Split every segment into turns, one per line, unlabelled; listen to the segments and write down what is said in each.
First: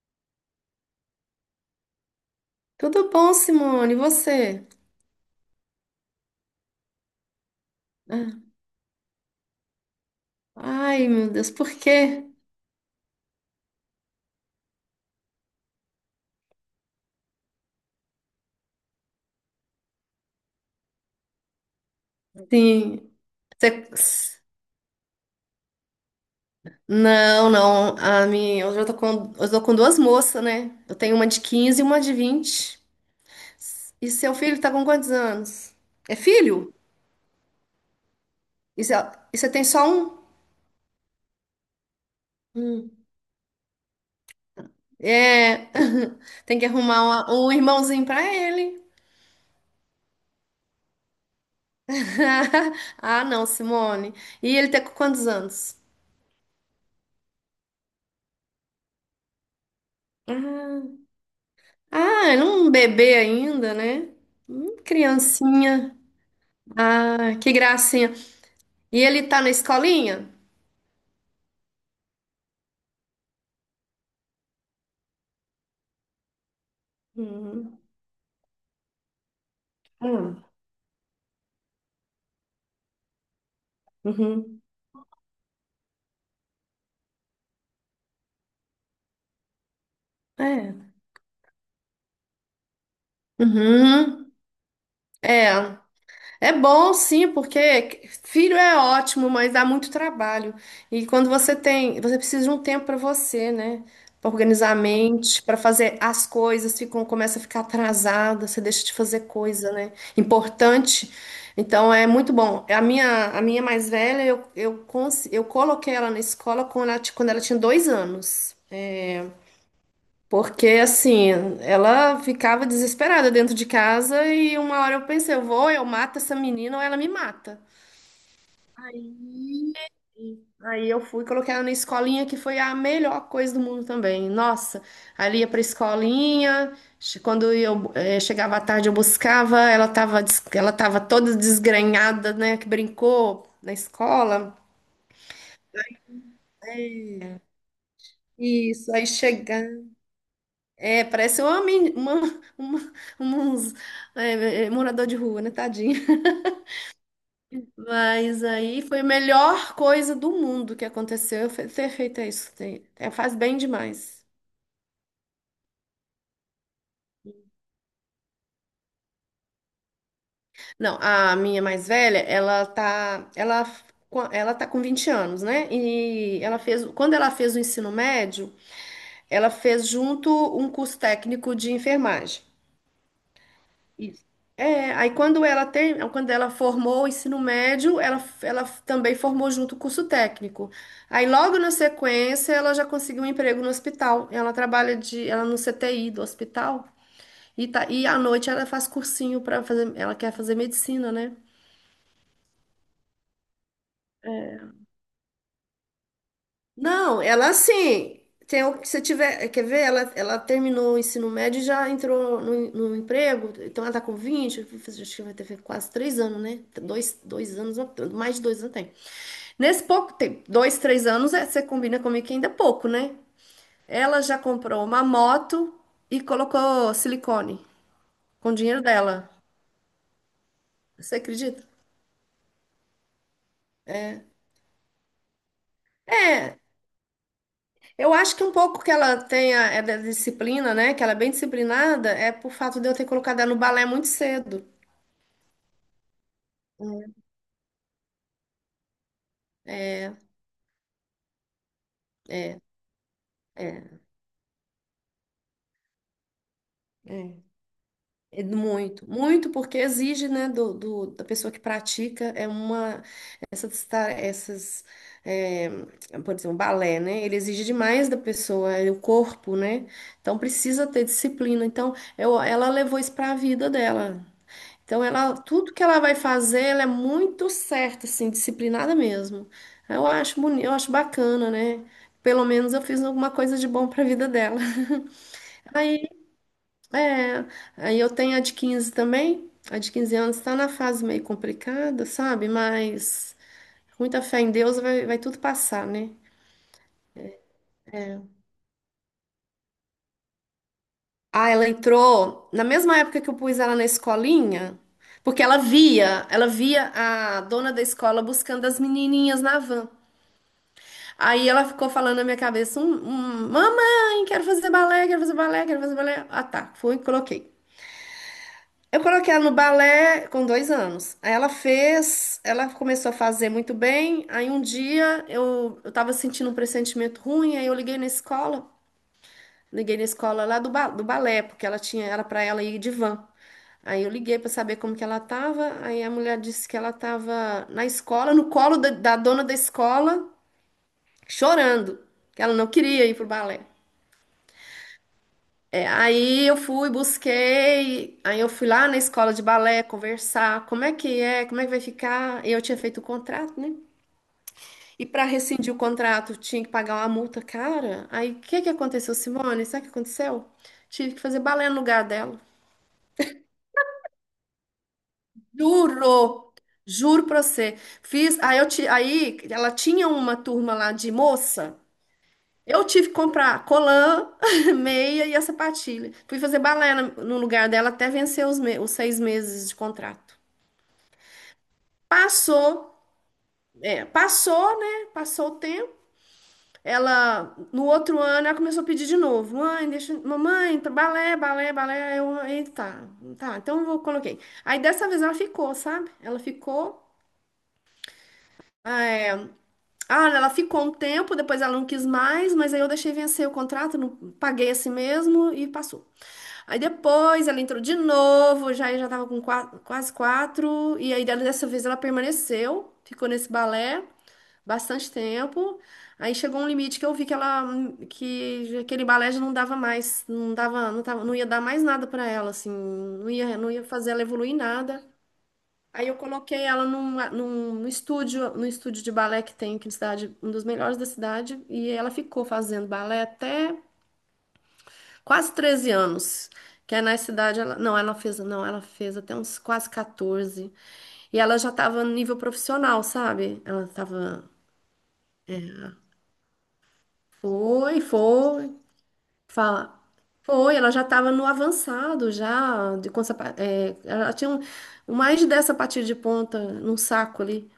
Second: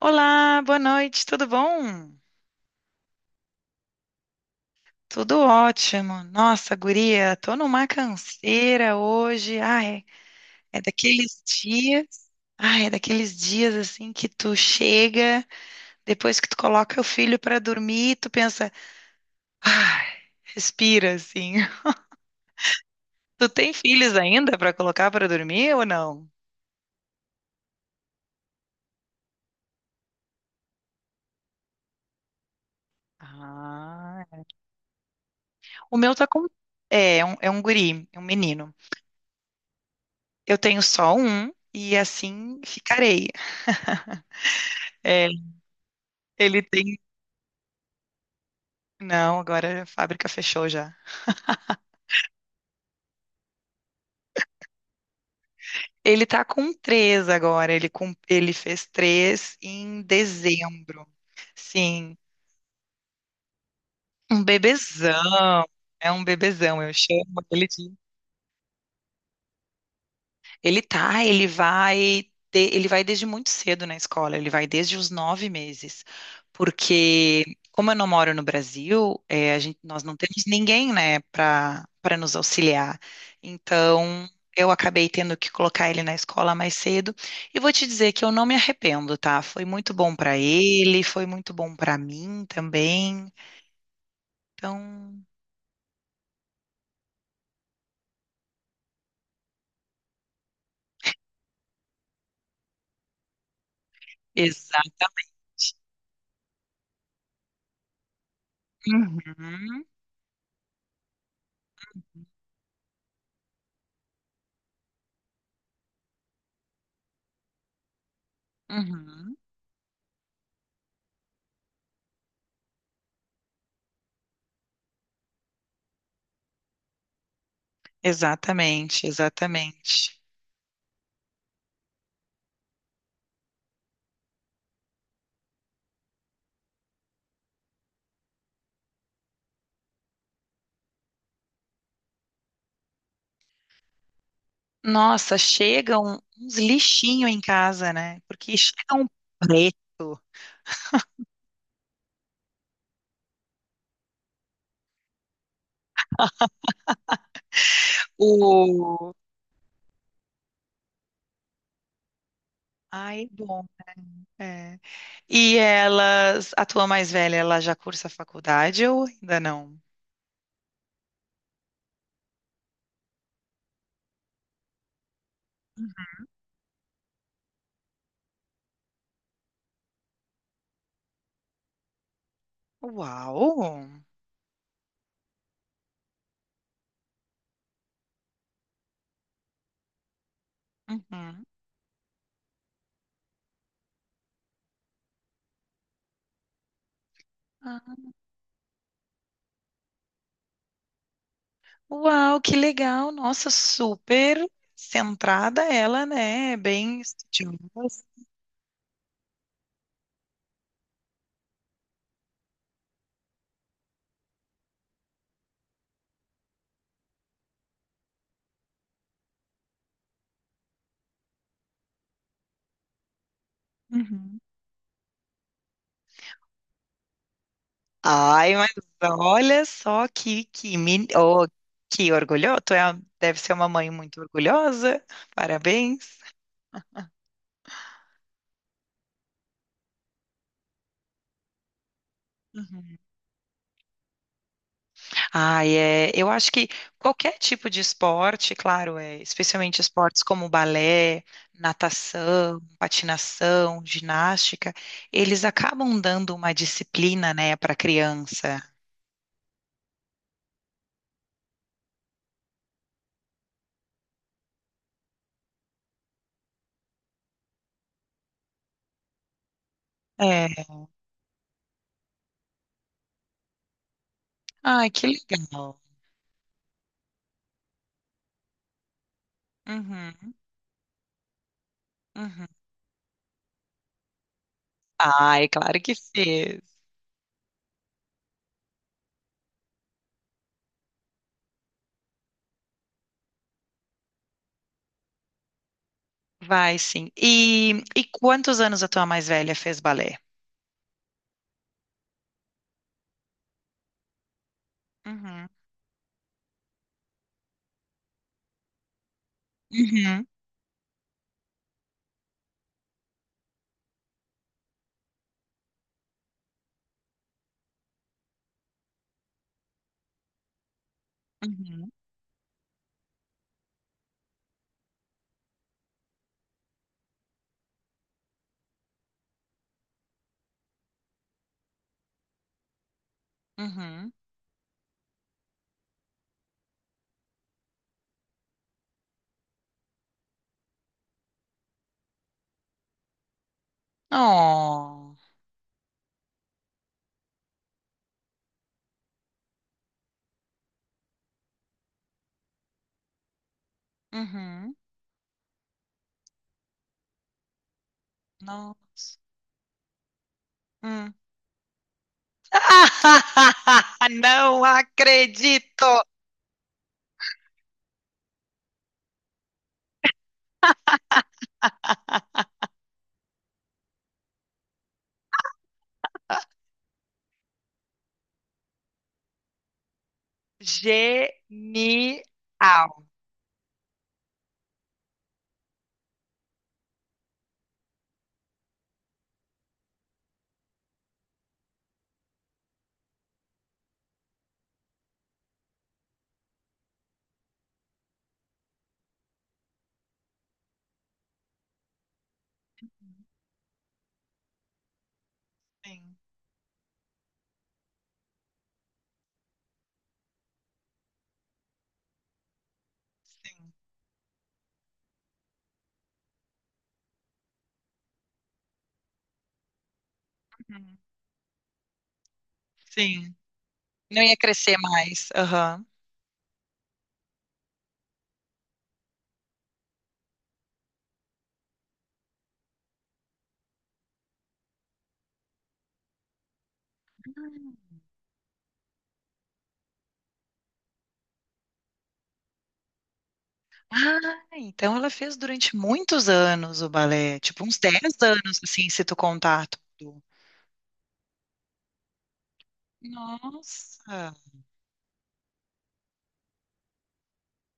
Olá, boa noite, tudo bom?
Tudo bom, Simone? E você?
Tudo ótimo. Nossa, guria, tô numa
Ah,
canseira hoje. Ai, é
ai, meu
daqueles
Deus, por
dias,
quê?
ai, é daqueles dias assim que tu chega, depois que tu coloca o filho pra dormir, tu pensa, ai, respira assim.
Sim.
Tu tem filhos
Você-
ainda pra colocar pra dormir ou não?
Não, não. Hoje eu tô com duas moças, né? Eu tenho uma de 15 e uma de 20. E
Ah,
seu filho tá com quantos anos?
o meu
É
tá com
filho?
é um guri, é um menino.
E você tem só um?
Eu tenho só um e assim
Hum.
ficarei. É,
É. Tem
ele
que
tem.
arrumar um irmãozinho pra ele.
Não, agora a fábrica fechou já.
Ah, não, Simone. E ele tem com quantos anos?
Ele tá com três agora. Ele fez três em
Ah.
dezembro. Sim,
Ah, era um bebê ainda, né?
um bebezão.
Criancinha.
É um bebezão. Eu chamo
Ah, que
ele de.
gracinha. E ele tá na escolinha?
Ele tá, ele vai, de- ele vai desde muito cedo na escola, ele vai desde os nove meses, porque
Uhum.
como eu não moro no Brasil, a gente, nós não temos
Ah,
ninguém, né, para nos auxiliar. Então,
uhum.
eu acabei tendo que colocar ele na escola mais cedo e vou te dizer que eu não me arrependo, tá? Foi muito bom para
É.
ele, foi muito bom para mim também.
Uhum.
Então,
É. É bom, sim, porque filho é ótimo, mas dá muito trabalho. E quando você tem, você precisa de um tempo para você, né? Para organizar a
exatamente.
mente, para fazer as coisas, ficam, começa a ficar atrasada, você deixa de fazer coisa,
Uhum,
né? Importante. Então é muito bom. A minha mais velha, eu coloquei ela na escola quando quando ela tinha 2 anos. É,
uhum.
porque assim, ela ficava desesperada dentro de casa e uma hora eu pensei, eu vou, eu mato essa menina ou ela me mata.
Exatamente, exatamente.
Aí eu fui, coloquei ela na escolinha, que foi a melhor coisa do mundo também. Nossa, ali ia pra escolinha, quando eu chegava à tarde eu buscava, ela tava toda desgrenhada, né, que brincou na escola.
Nossa, chegam uns lixinhos em
É.
casa, né? Porque chega
Isso,
um
aí chegar.
preto.
É, parece uma, men- uma, uns, é, é, morador de rua, né, tadinho. Mas aí foi a
O...
melhor coisa do mundo que aconteceu foi ter feito isso.
Ai,
Faz bem
bom.
demais.
É. E elas, a tua mais velha, ela já cursa faculdade ou ainda não?
Não, a minha mais velha, ela tá com 20 anos, né? E ela fez, quando ela fez o ensino médio, ela fez junto um curso técnico de enfermagem.
Uau!
Isso. É, aí quando ela formou o ensino médio, ela também formou junto o curso técnico. Aí
Uhum.
logo na sequência, ela já conseguiu um emprego no hospital. Ela no CTI do hospital e tá,
Ah,
e à noite ela faz cursinho para fazer, ela quer fazer medicina, né?
uau, que legal! Nossa, super centrada ela, né? Bem
Não, ela
estudiosa.
assim, tem o que você tiver, quer ver? Ela terminou o ensino médio e já entrou no emprego, então ela tá com 20. Acho que vai ter quase 3 anos, né? Dois anos, mais de 2 anos tem. Nesse pouco tempo, dois, três anos, é, você combina comigo que ainda é pouco, né? Ela já
Uhum.
comprou uma moto e colocou silicone com
Ai,
o
mas
dinheiro dela.
olha só que, men-
Você
oh,
acredita?
que orgulhoso. Tu é, uma- deve ser uma mãe muito orgulhosa. Parabéns.
É, eu acho que um pouco que ela tenha é da disciplina, né? Que ela é bem disciplinada, é por fato de eu
Uhum.
ter colocado ela no balé muito cedo.
Ai, é, eu acho que qualquer tipo de esporte, claro, é, especialmente
É,
esportes como balé, natação, patinação,
é,
ginástica, eles acabam dando uma disciplina,
é.
né, para a
É
criança.
muito, muito, porque exige, né, da pessoa que pratica, é uma, essas, ta- essas é, por exemplo, balé, né, ele exige demais da pessoa, é o corpo, né, então
É.
precisa ter disciplina, então ela levou isso para a vida dela,
Ai,
então
que
ela,
legal.
tudo que ela vai fazer, ela é muito certa, assim, disciplinada mesmo, eu
Uhum,
acho bonito, eu acho bacana, né, pelo
uhum.
menos eu fiz alguma coisa de bom para a vida dela.
Ai, claro que sim.
É, aí eu tenho a de 15 também. A de 15 anos está na fase meio complicada, sabe? Mas com muita fé em Deus vai tudo passar, né?
Vai sim. E quantos anos a tua mais velha fez balé?
Ah, ela entrou na mesma época que eu pus ela na escolinha, porque
Uhum.
ela via a dona da escola buscando as menininhas na van.
Uhum.
Aí ela ficou falando na minha cabeça, mamãe, quero fazer balé, quero fazer balé, quero fazer balé. Ah, tá, fui e coloquei. Eu coloquei ela no balé com 2 anos. Aí ela
Uhum.
fez, ela começou a fazer muito bem. Aí um dia eu tava sentindo um pressentimento ruim, aí eu liguei na escola lá do balé, porque era para ela ir de van. Aí eu
Uhum.
liguei para saber como que ela tava. Aí a mulher disse que ela tava na escola, no colo da dona da escola, chorando, que ela não queria ir pro balé.
Oh.
É, aí eu fui, busquei, aí eu fui lá na escola de balé conversar, como é que é, como é que vai ficar? Eu tinha feito o contrato, né?
Uhum.
E para rescindir o contrato, tinha que pagar uma multa cara. Aí o que que aconteceu,
Nossa.
Simone? Sabe o que aconteceu?
Hum.
Tive que fazer balé no lugar dela.
Não acredito!
Juro, juro pra você. Fiz, aí ela tinha uma turma lá de moça. Eu tive que comprar colã, meia e a sapatilha. Fui fazer balé no lugar dela até vencer os 6 meses de contrato.
Genial.
Passou, é, passou, né? Passou o tempo. Ela, no outro ano, ela começou a pedir de novo. Mãe, deixa, mamãe, tá balé, balé, balé. Aí eita, tá, tá, então coloquei. Aí dessa vez ela ficou, sabe? Ela ficou. é, Ela ficou um tempo, depois ela não quis mais, mas aí eu deixei vencer o contrato, não, paguei assim mesmo e passou.
Sim,
Aí depois ela entrou de novo, já tava com quase quatro, e aí dessa vez ela permaneceu, ficou nesse
sim.
balé bastante tempo. Aí chegou um limite que eu vi que aquele balé já não dava mais, não dava,
Uhum.
não tava, não ia dar mais nada pra ela, assim, não
Sim.
ia, não ia fazer
Não
ela
ia
evoluir em
crescer
nada.
mais. Aham.
Aí eu coloquei ela num estúdio de balé que tem aqui na cidade, um dos melhores da cidade, e ela ficou fazendo balé até quase 13 anos. Que é na cidade, ela, não, ela fez, não, ela fez até uns quase 14. E ela já tava no nível profissional, sabe? Ela tava,
Ah, então ela fez durante muitos anos o balé, tipo uns 10
foi,
anos,
foi,
assim, se tu contar
fala,
tudo.
foi, ela já tava no avançado, já, de, com, sapa- é, ela
Nossa!
tinha um, mais de 10 sapatilhas de ponta num saco ali.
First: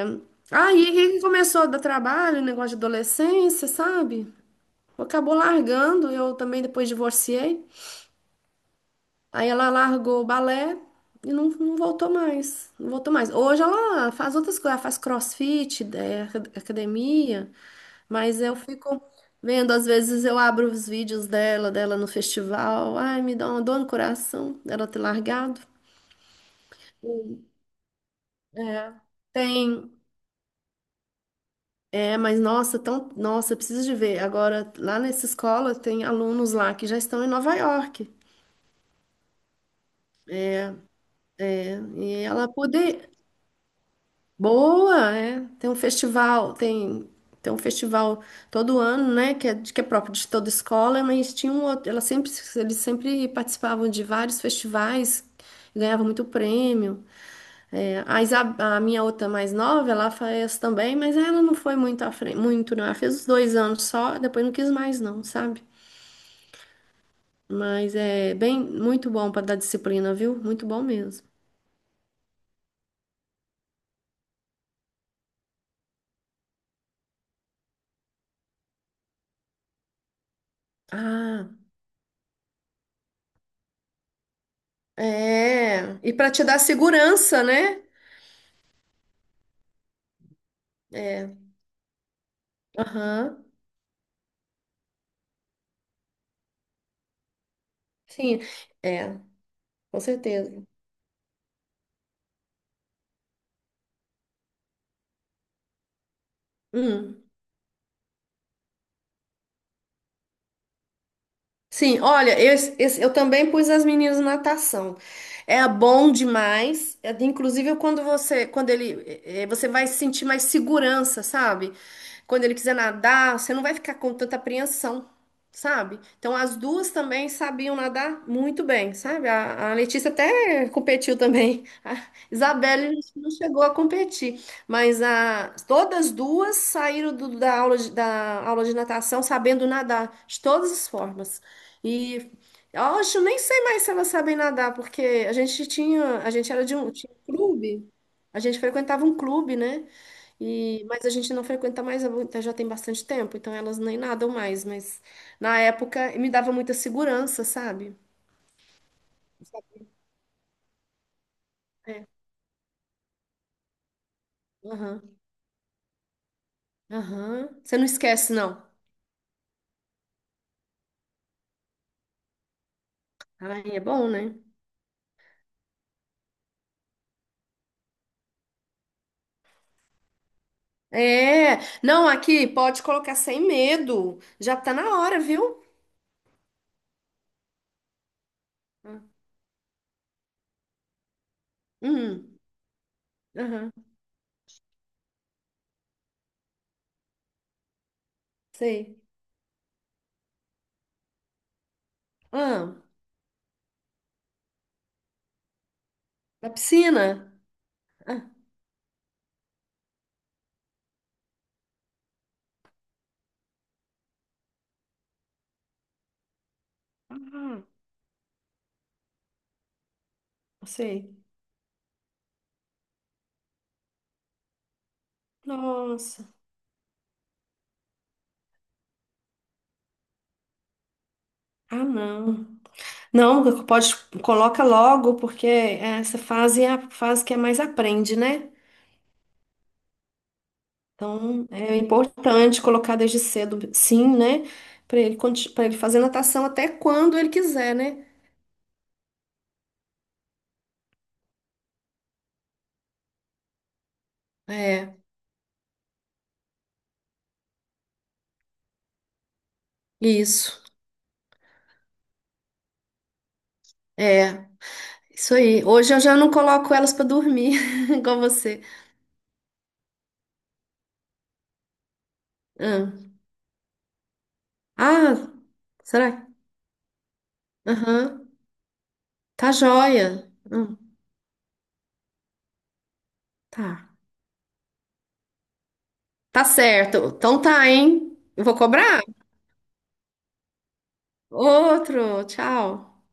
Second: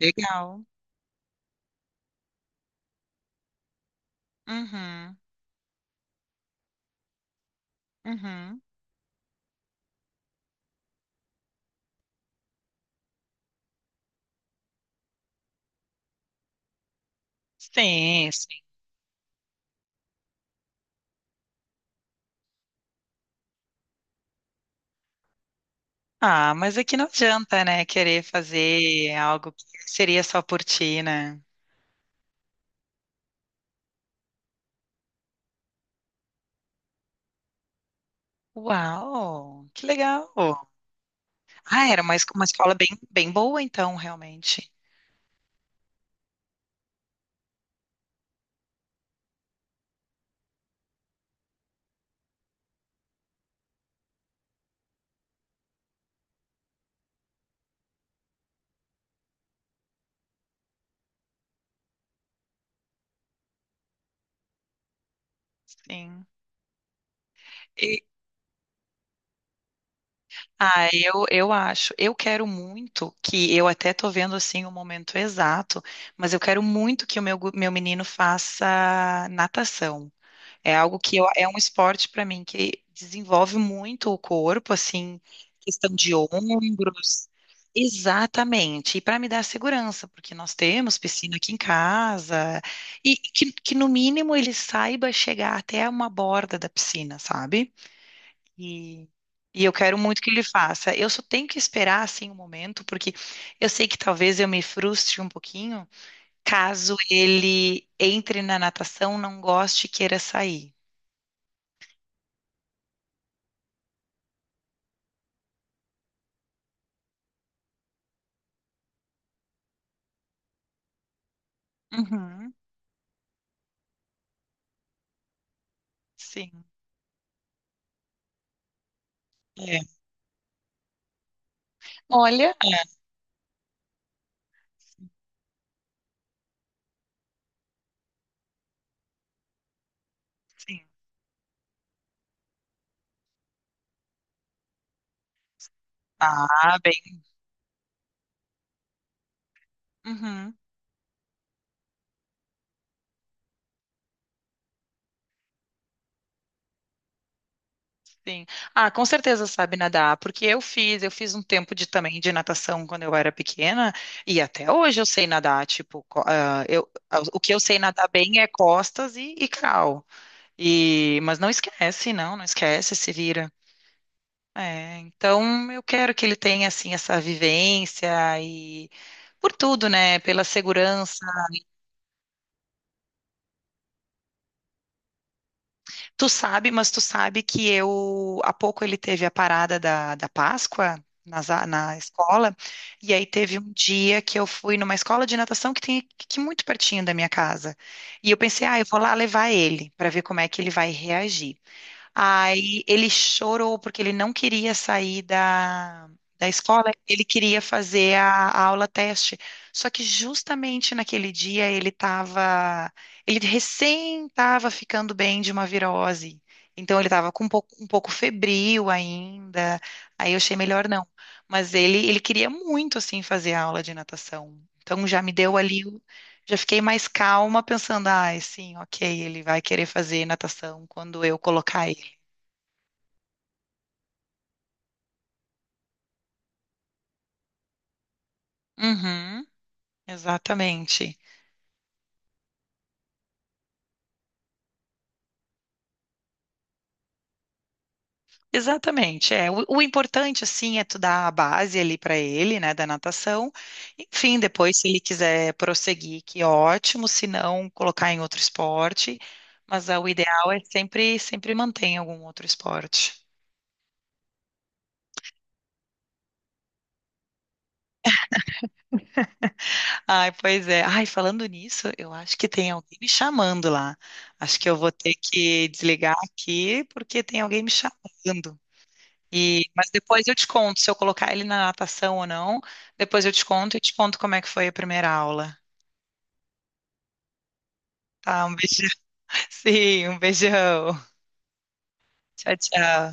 Legal.
Aí que começou a dar trabalho, negócio de adolescência, sabe?
Uhum,
Acabou largando, eu também depois divorciei.
uhum.
Aí ela largou o balé e não voltou mais. Não voltou mais. Hoje ela faz outras coisas, ela faz crossfit, academia,
Sim,
mas eu
sim.
fico vendo, às vezes eu abro os vídeos dela no festival. Ai, me dá uma dor no coração dela ter largado.
Ah, mas aqui não adianta, né? Querer
É.
fazer algo que
Tem,
seria só por ti, né?
mas nossa, tão, nossa, eu preciso de ver. Agora, lá nessa escola tem alunos lá que já estão em Nova York.
Uau, que legal. Ah, era uma,
E
es- uma
ela
escola bem,
poder,
bem boa, então, realmente.
boa, é. Tem um festival, tem um festival todo ano, né? Que é, que é próprio de toda escola, mas tinha um outro, eles sempre participavam de vários festivais, ganhavam muito prêmio. É, a minha outra mais nova, ela fez também, mas ela não foi muito à frente, muito, não. Ela fez os 2 anos só, depois não quis mais, não, sabe?
Sim.
Mas
E-
é bem, muito bom para dar disciplina, viu? Muito bom
ah,
mesmo.
eu acho. Eu quero muito que, eu até tô vendo, assim, o momento exato, mas eu quero muito que o meu, gu- meu menino faça natação. É algo que eu- é
Ah,
um esporte para mim que desenvolve muito o corpo, assim, questão
é. E
de
para te dar
ombros.
segurança, né?
Exatamente. E para me dar segurança, porque nós temos
É.
piscina aqui em casa, e
Aham,
que no mínimo ele saiba chegar até uma borda da piscina, sabe?
sim,
E,
é,
e eu quero
com
muito que ele
certeza.
faça. Eu só tenho que esperar assim um momento, porque eu sei que talvez eu me frustre um pouquinho caso
Hum.
ele entre na natação, não goste e queira sair.
Sim, olha, eu também pus as meninas na natação. É bom demais. É, inclusive, quando ele, você vai sentir mais segurança, sabe? Quando ele
Uhum.
quiser nadar, você não vai ficar com tanta apreensão, sabe? Então, as
Sim,
duas também sabiam nadar muito bem, sabe? A
é.
Letícia até competiu também. A
Olha,
Isabelle não chegou a competir, mas todas duas saíram da aula da aula de natação sabendo nadar de todas
sim.
as formas. E hoje eu nem sei mais se elas sabem nadar, porque a gente tinha, a gente era de
Ah,
um,
bem.
tinha um clube, a gente frequentava um clube, né?
Uhum,
Mas a gente não frequenta mais já tem bastante tempo, então elas nem nadam mais, mas na época me dava muita segurança, sabe?
sim. Ah, com certeza sabe nadar, porque eu fiz um tempo de
É,
também de natação quando eu era pequena e até hoje
aham,
eu sei nadar, tipo, co- o
aham.
que eu
Você
sei
não
nadar
esquece,
bem é
não.
costas e crawl. E, mas não esquece, não, não esquece, se vira.
Ai, é bom, né?
É, então eu quero que ele tenha assim essa vivência e por tudo, né? Pela segurança.
É, não, aqui pode colocar sem medo. Já tá na hora, viu?
Tu sabe, mas tu sabe que eu, há pouco ele
Ah,
teve a parada da, da Páscoa nas a- na,
hum,
escola, e aí teve um
aham,
dia que eu fui numa escola de natação que tem aqui muito pertinho da minha casa. E eu pensei, ah, eu vou
sei.
lá levar ele para ver como é que ele vai reagir.
Ah,
Aí ele chorou porque ele não queria sair da, da
na
escola, ele
piscina?
queria fazer
Ah,
a aula teste. Só que justamente naquele dia ele estava, ele recém estava ficando bem de uma virose. Então ele estava com
ah,
um pouco febril ainda. Aí eu achei melhor não.
sei.
Mas ele queria muito assim fazer a aula de natação. Então já me deu ali, o-
Nossa.
já fiquei mais calma pensando, ah, sim, ok, ele vai querer fazer natação quando eu
Ah,
colocar ele.
não. Não, pode, coloca logo, porque essa fase é a fase que é mais aprende, né?
Uhum, exatamente.
Então, é importante colocar desde cedo, sim, né? Para ele, para ele fazer natação até quando ele quiser, né?
Exatamente, é. O importante, assim, é tu dar a base ali para ele, né, da natação. Enfim, depois, se
É,
ele quiser prosseguir, que ótimo, se não, colocar em outro esporte. Mas ah, o ideal é
isso.
sempre, sempre manter em algum outro esporte.
É, isso aí. Hoje eu já não coloco elas para dormir, igual você.
Ai, pois é. Ai, falando nisso, eu acho que tem
Ah,
alguém me chamando lá. Acho que eu vou ter
ah,
que desligar
será?
aqui, porque tem alguém me
Aham.
chamando.
Tá
E, mas
joia.
depois eu te conto se eu colocar ele na natação ou não. Depois eu te conto e
Tá.
te conto como é que foi a primeira aula.
Tá certo. Então tá, hein? Eu
Tá, um
vou
beijão.
cobrar.
Sim, um beijão.
Outro.
Tchau,
Tchau.
tchau.